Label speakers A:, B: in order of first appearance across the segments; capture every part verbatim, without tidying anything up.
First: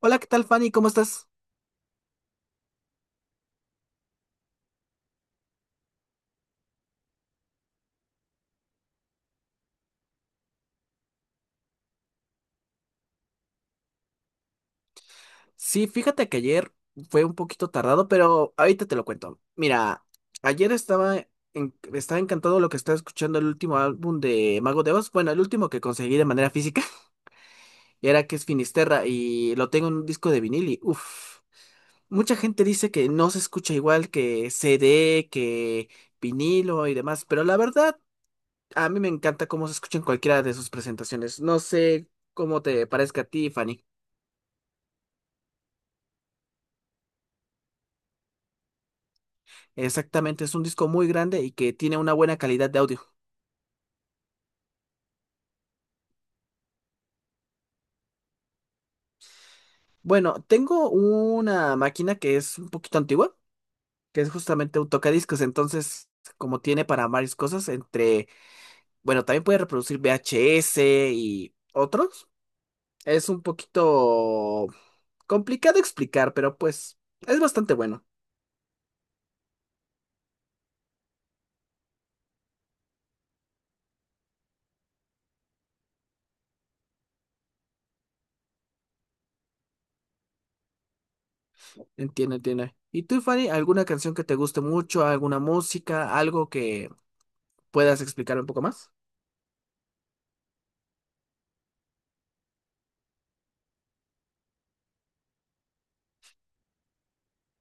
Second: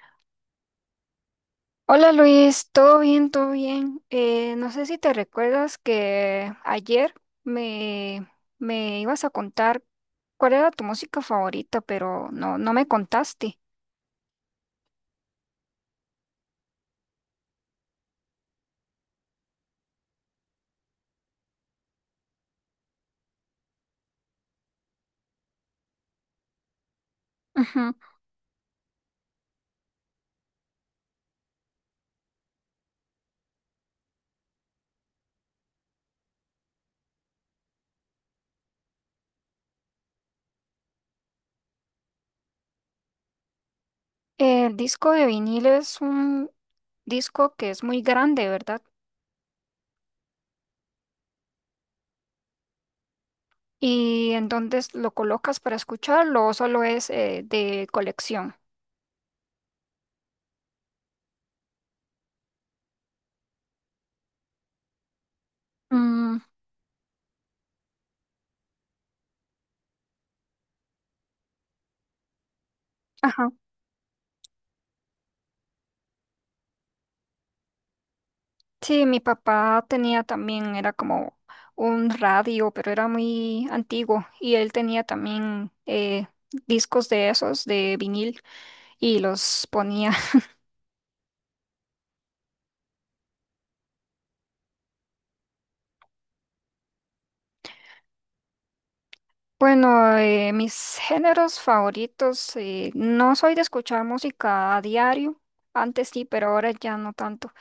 A: Hola, ¿qué tal, Fanny? ¿Cómo estás?
B: Hola Luis, todo bien, todo bien. Eh, no sé si te recuerdas que ayer me, me ibas a contar cuál era tu música favorita, pero no, no me contaste.
A: Sí, fíjate que ayer fue un poquito tardado, pero ahorita te lo cuento. Mira, ayer estaba, en- estaba encantado lo que estaba escuchando el último álbum de Mago de Oz. Bueno, el último que conseguí de manera física,
B: Ujú.
A: y era que es Finisterra, y lo tengo en un disco de vinil y uff. Mucha gente dice que no se escucha igual que C D, que vinilo y demás, pero la verdad, a mí me encanta cómo se escucha en cualquiera de sus presentaciones. No sé cómo te parezca a ti, Fanny.
B: El disco de vinilo es un disco que es muy grande, ¿verdad?
A: Exactamente, es un disco muy grande y que tiene una buena calidad de audio.
B: ¿Y en dónde lo colocas para escucharlo o solo es eh, de colección?
A: Bueno, tengo una máquina que es un poquito antigua, que es justamente un tocadiscos, entonces
B: Mm,
A: como tiene para varias cosas, entre, bueno, también puede reproducir V H S y otros. Es un
B: ajá.
A: poquito complicado explicar, pero pues es bastante bueno.
B: Sí, mi papá tenía también, era como un radio, pero era muy antiguo y él tenía también eh, discos de esos, de vinil, y los ponía.
A: Entiende, entiende. ¿Y tú, Fanny, alguna canción que te guste mucho, alguna música, algo que puedas explicar un poco más?
B: Bueno, eh, mis géneros favoritos, eh, no soy de escuchar música a diario, antes sí, pero ahora ya no tanto.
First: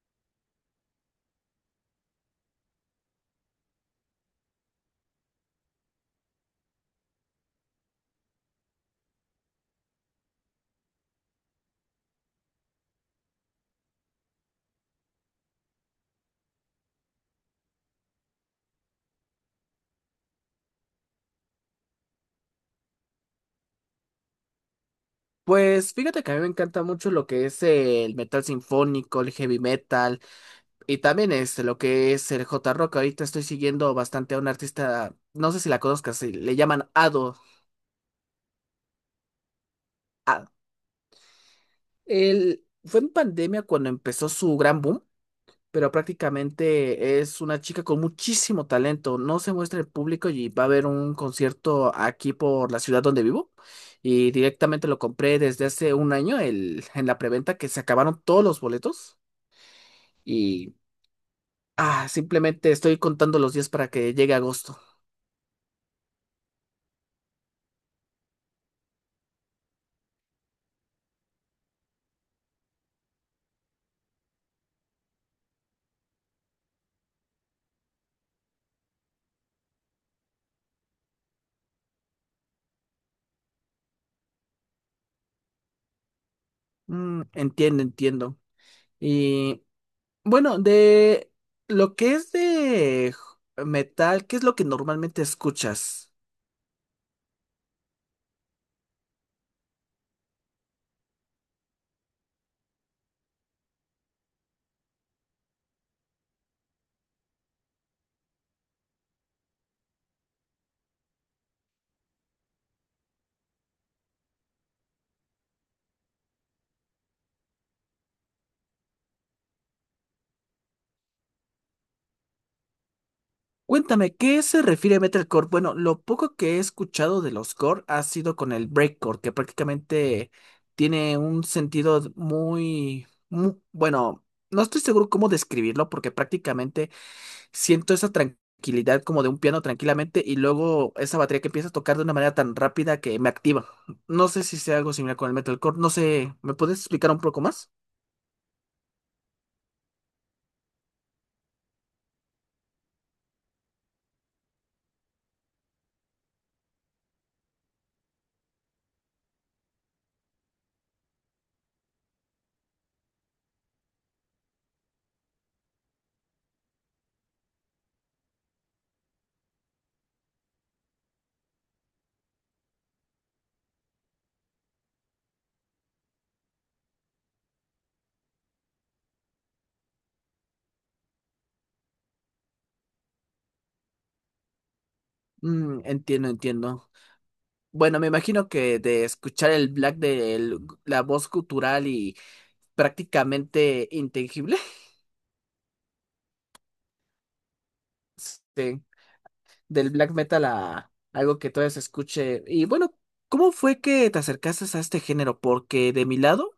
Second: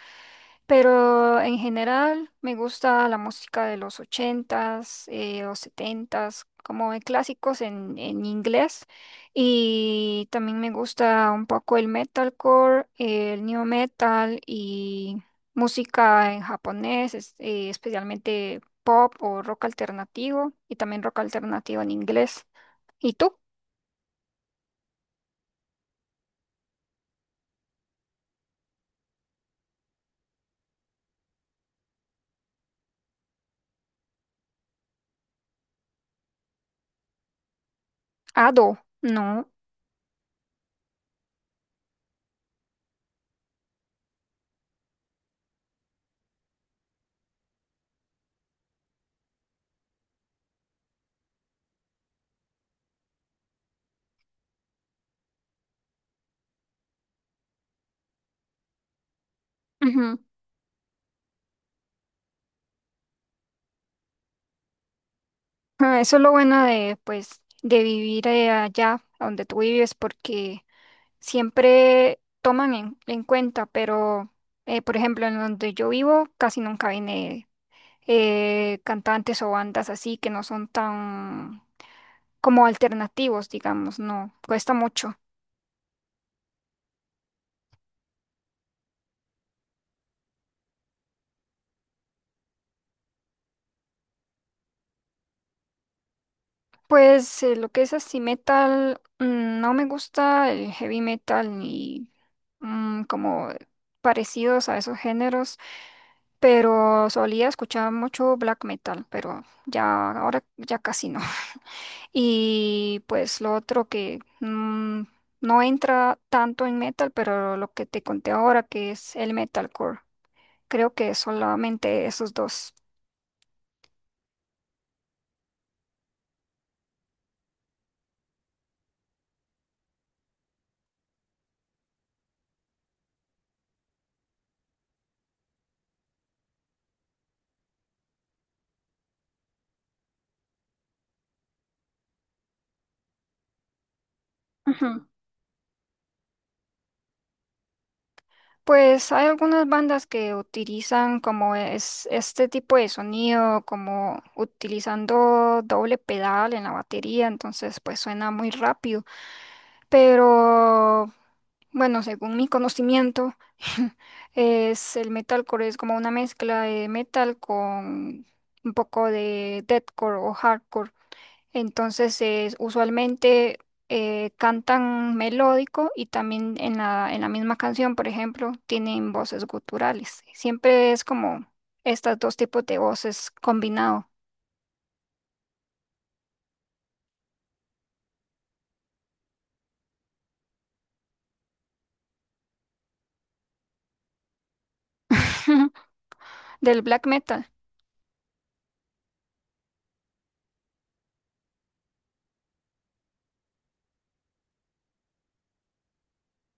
B: Pero en general me gusta la música de los ochentas eh, o setentas, como de clásicos en, en inglés. Y también me gusta un poco el metalcore, el new metal y música en japonés, es- eh, especialmente pop o rock alternativo y también rock alternativo en inglés. ¿Y tú?
A: Pues fíjate que a mí me encanta mucho lo que es el metal sinfónico, el heavy metal y también este, lo que es el J-Rock. Ahorita estoy siguiendo bastante a una artista, no sé si la conozcas, sí, le llaman Ado.
B: Ado, no.
A: Él fue en pandemia cuando empezó su gran boom, pero prácticamente es una chica con muchísimo talento. No se muestra el público y va a haber un concierto aquí por la ciudad donde vivo. Y directamente lo compré desde hace un año el, en la preventa que se acabaron todos los boletos.
B: Ujú.
A: Y ah, simplemente estoy contando los días para que llegue agosto.
B: Ah, eso es lo bueno de, pues, de vivir eh, allá donde tú vives porque siempre toman en, en cuenta, pero eh, por ejemplo, en donde yo vivo casi nunca viene eh, cantantes o bandas así que no son tan como alternativos, digamos, no, cuesta mucho.
A: Mm, entiendo, entiendo. Y bueno, de lo que es de j- metal, ¿qué es lo que normalmente escuchas?
B: Pues eh, lo que es así metal, mm, no me gusta el heavy metal ni mm, como parecidos a esos géneros, pero solía escuchar mucho black metal, pero ya ahora ya casi no. Y pues lo otro que mm, no entra tanto en metal, pero lo que te conté ahora, que es el metalcore. Creo que solamente esos dos.
A: Cuéntame, ¿qué se refiere a metalcore? Bueno, lo poco que he escuchado de los core ha sido con el breakcore, que prácticamente tiene un sentido muy, mu- bueno, no estoy seguro cómo describirlo, porque prácticamente siento esa tranquilidad como de un piano tranquilamente y luego esa batería que empieza a tocar de una manera tan rápida que me activa. No sé si sea algo
B: Ujú.
A: similar con el metalcore, no sé, ¿me puedes explicar un poco más?
B: Pues hay algunas bandas que utilizan como es este tipo de sonido, como utilizando doble pedal en la batería, entonces pues suena muy rápido. Pero bueno, según mi conocimiento, es el metalcore es como una mezcla de metal con un poco de deathcore o hardcore. Entonces, es- usualmente eh, cantan melódico y también en la, en la misma canción, por ejemplo, tienen voces guturales. Siempre es como estos dos tipos de voces combinado
A: Mm, entiendo, entiendo. Bueno, me imagino que de escuchar el black de la voz cultural y prácticamente intangible,
B: del black metal.
A: sí del black metal a algo que todavía se escuche. Y bueno, ¿cómo fue que te acercaste a este género? Porque de mi lado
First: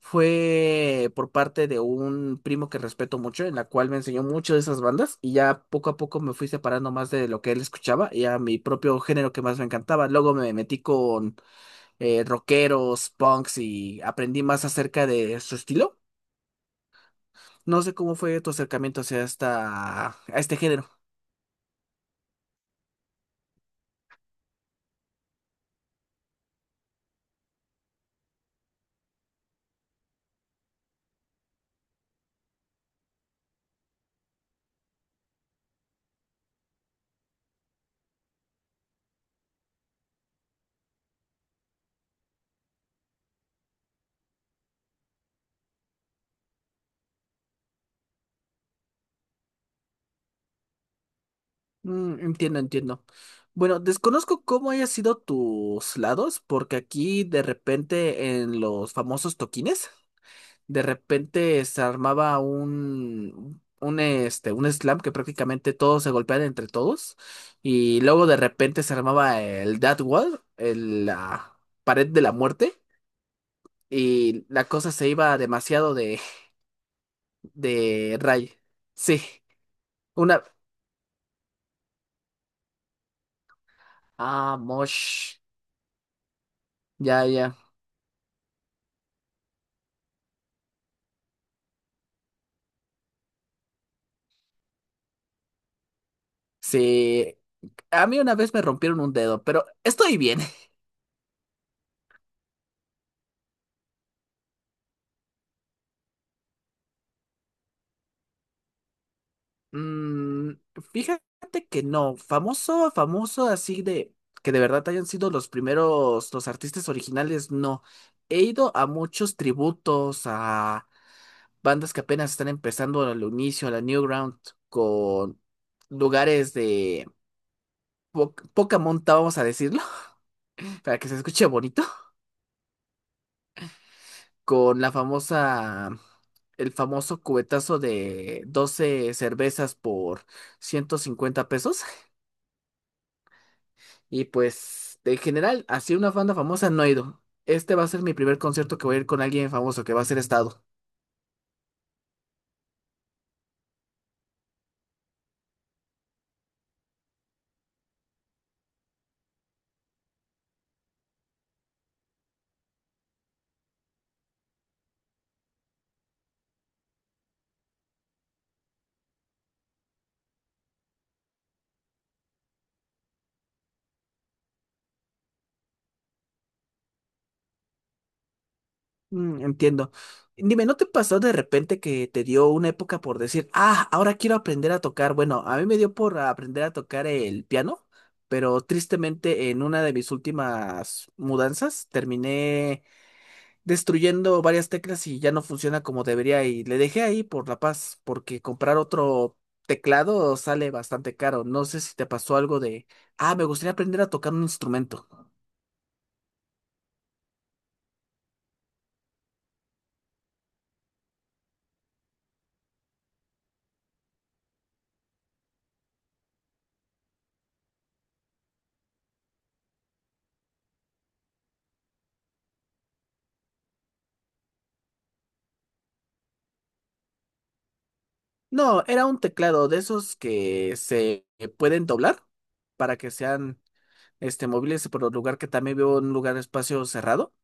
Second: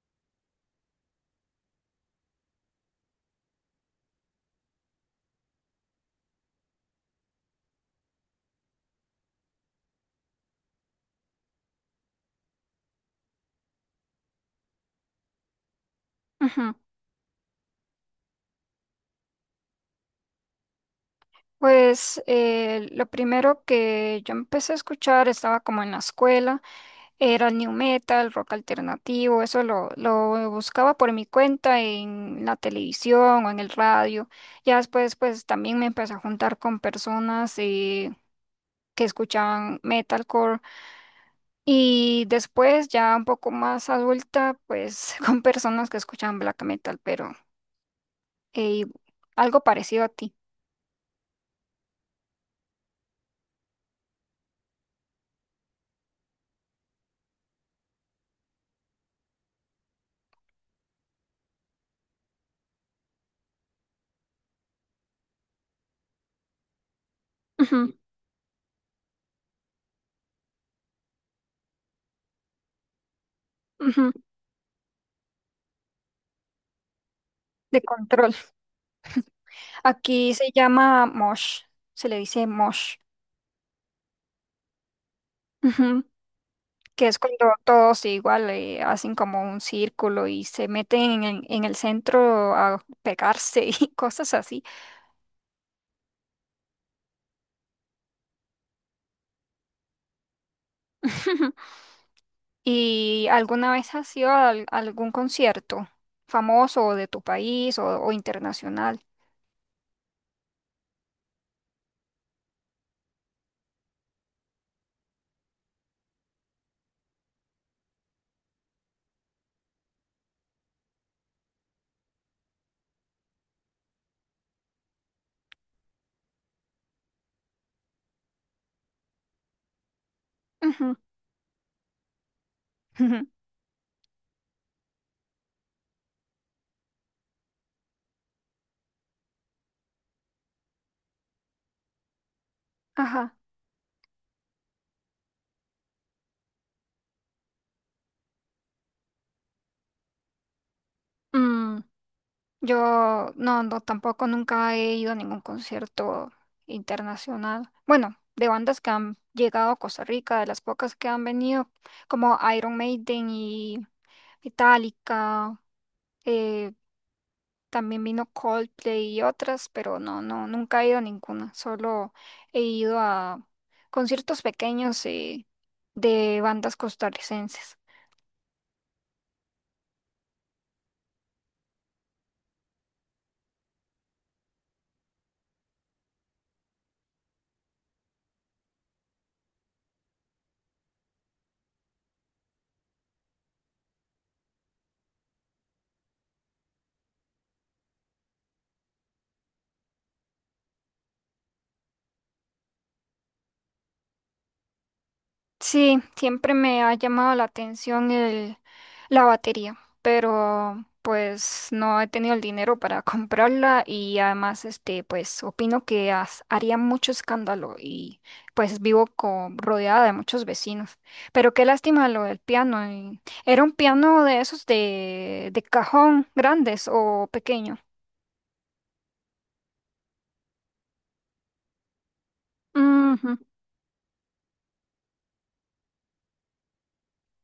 A: fue por parte de un primo que respeto mucho, en la cual me enseñó mucho de esas bandas y ya poco a poco me fui separando más de lo que él escuchaba y a mi propio género que más me encantaba. Luego me metí con eh, rockeros, punks y aprendí más acerca de su estilo. No sé cómo fue tu acercamiento hacia esta, a este género.
B: Pues eh, lo primero que yo empecé a escuchar estaba como en la escuela, era el new metal, rock alternativo, eso lo, lo buscaba por mi cuenta en la televisión o en el radio. Ya después pues también me empecé a juntar con personas eh, que escuchaban metalcore y después ya un poco más adulta pues con personas que escuchaban black metal, pero eh, algo parecido a ti.
A: Mm, entiendo, entiendo. Bueno, desconozco cómo hayan sido tus lados, porque aquí de repente en los famosos toquines, de repente se armaba un, un, este, un slam que prácticamente todos se golpeaban entre todos,
B: Ujú,
A: y luego de repente se armaba el Death Wall, el- la pared de la muerte,
B: ujú,
A: y la cosa se iba demasiado de,
B: de
A: de
B: control.
A: ray. Sí,
B: Aquí
A: una...
B: se llama mosh, se le dice mosh,
A: Ah, mosh.
B: ujú, que es
A: Ya,
B: cuando
A: ya.
B: todos igual eh, hacen como un círculo y se meten en, en el centro a pegarse y cosas así.
A: Sí, a mí una vez me rompieron un dedo, pero estoy bien.
B: ¿Y alguna vez has ido a al- algún concierto famoso o de tu país o, o internacional?
A: Mm, fíjate que no, famoso, famoso así de que de verdad hayan sido los primeros, los artistas originales, no. He ido a muchos tributos, a bandas que apenas están empezando al inicio, a la Newground, con lugares de po- poca monta, vamos a decirlo,
B: Ujú,
A: para que se escuche bonito.
B: ujú,
A: Con la famosa, el famoso cubetazo de doce cervezas por ciento cincuenta pesos.
B: ajá.
A: Y pues, en general, así una banda famosa no he ido. Este va a ser mi primer concierto que voy a ir con alguien famoso, que va a ser Estado.
B: Mm. Yo no, no, tampoco nunca he ido a ningún concierto internacional. Bueno, de bandas que han llegado a Costa Rica, de las pocas que han venido, como Iron Maiden y Metallica, eh, también vino Coldplay y otras, pero no, no, nunca he ido a ninguna. Solo he ido a conciertos pequeños eh, de bandas costarricenses.
A: Mm, entiendo. Dime, ¿no te pasó de repente que te dio una época por decir, ah, ahora quiero aprender a tocar? Bueno, a mí me dio por aprender a tocar el piano, pero tristemente en una de mis últimas mudanzas terminé destruyendo varias teclas y ya no funciona como debería y le dejé ahí por la paz, porque comprar otro teclado sale bastante caro. No sé si te pasó algo de, ah, me gustaría aprender a tocar un instrumento.
B: Sí, siempre me ha llamado la atención el, la batería, pero pues no he tenido el dinero para comprarla y además este pues opino que has- haría mucho escándalo y pues vivo co- rodeada de muchos vecinos. Pero qué lástima lo del piano. Y- ¿Era un piano de esos de, de cajón grandes o pequeño?
A: No, era un teclado de esos que se pueden doblar para que
B: Ujú,
A: sean este móviles, por el lugar que también veo un lugar espacio cerrado.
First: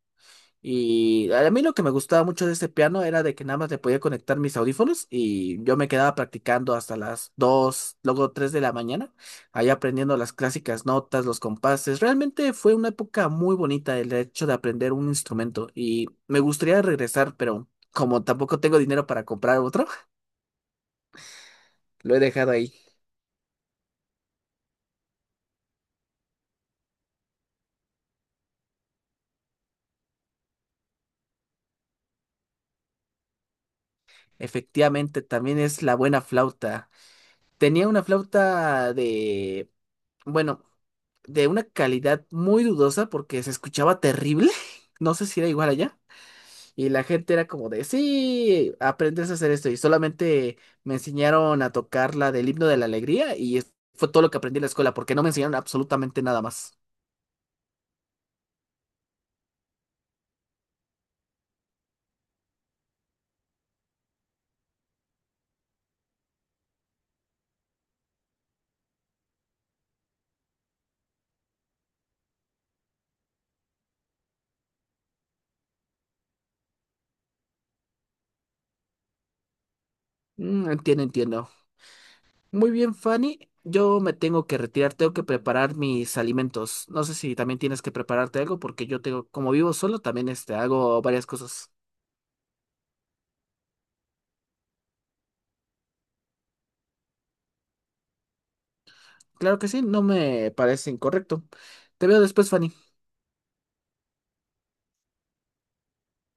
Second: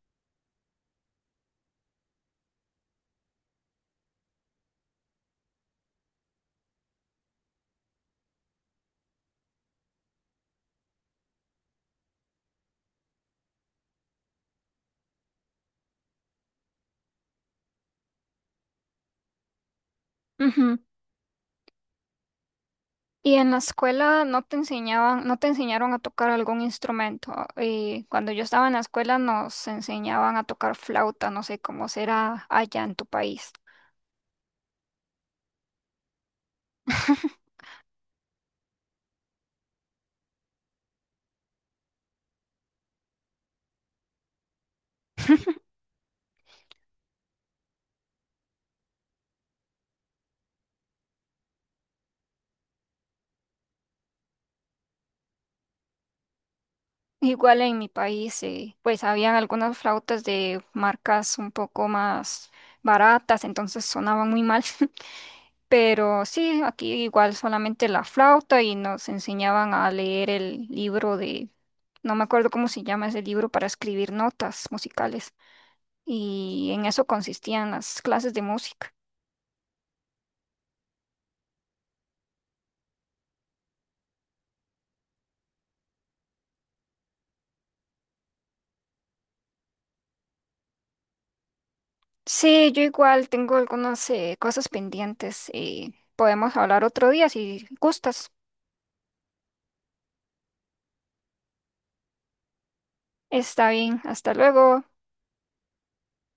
A: Y a mí lo que me gustaba mucho de este piano era de que nada más le podía conectar mis audífonos y yo me quedaba practicando hasta las dos luego tres de la mañana, ahí aprendiendo las clásicas notas, los compases. Realmente fue una época muy bonita el hecho de aprender un instrumento y me gustaría regresar, pero como tampoco tengo dinero para comprar otro,
B: ujú.
A: lo he dejado ahí.
B: ¿Y en la escuela no te enseñaban, no te enseñaron a tocar algún instrumento? Eh, cuando yo estaba en la escuela nos enseñaban a tocar flauta, no sé cómo será allá en tu país.
A: Efectivamente, también es la buena flauta. Tenía una flauta de bueno, de una calidad muy dudosa porque se escuchaba terrible. No sé si era igual allá. Y la gente era como de, sí, aprendes a hacer esto. Y solamente me enseñaron a tocar la del himno de la alegría y es- fue todo lo que aprendí en la escuela porque no me enseñaron absolutamente nada más.
B: Igual en mi país, eh, pues habían algunas flautas de marcas un poco más baratas, entonces sonaban muy mal. Pero sí, aquí igual solamente la flauta y nos enseñaban a leer el libro de, no me acuerdo cómo se llama ese libro para escribir notas musicales. Y en eso consistían las clases de música.
A: Mm, entiendo, entiendo. Muy bien, Fanny. Yo me tengo que retirar, tengo que preparar mis alimentos. No sé si también tienes que prepararte algo porque yo tengo, como vivo solo, también este, hago varias cosas.
B: Sí, yo igual tengo algunas eh, cosas pendientes. Eh, podemos hablar otro día si gustas.
A: Claro que sí, no me parece incorrecto. Te veo después, Fanny.
B: Está bien, hasta luego.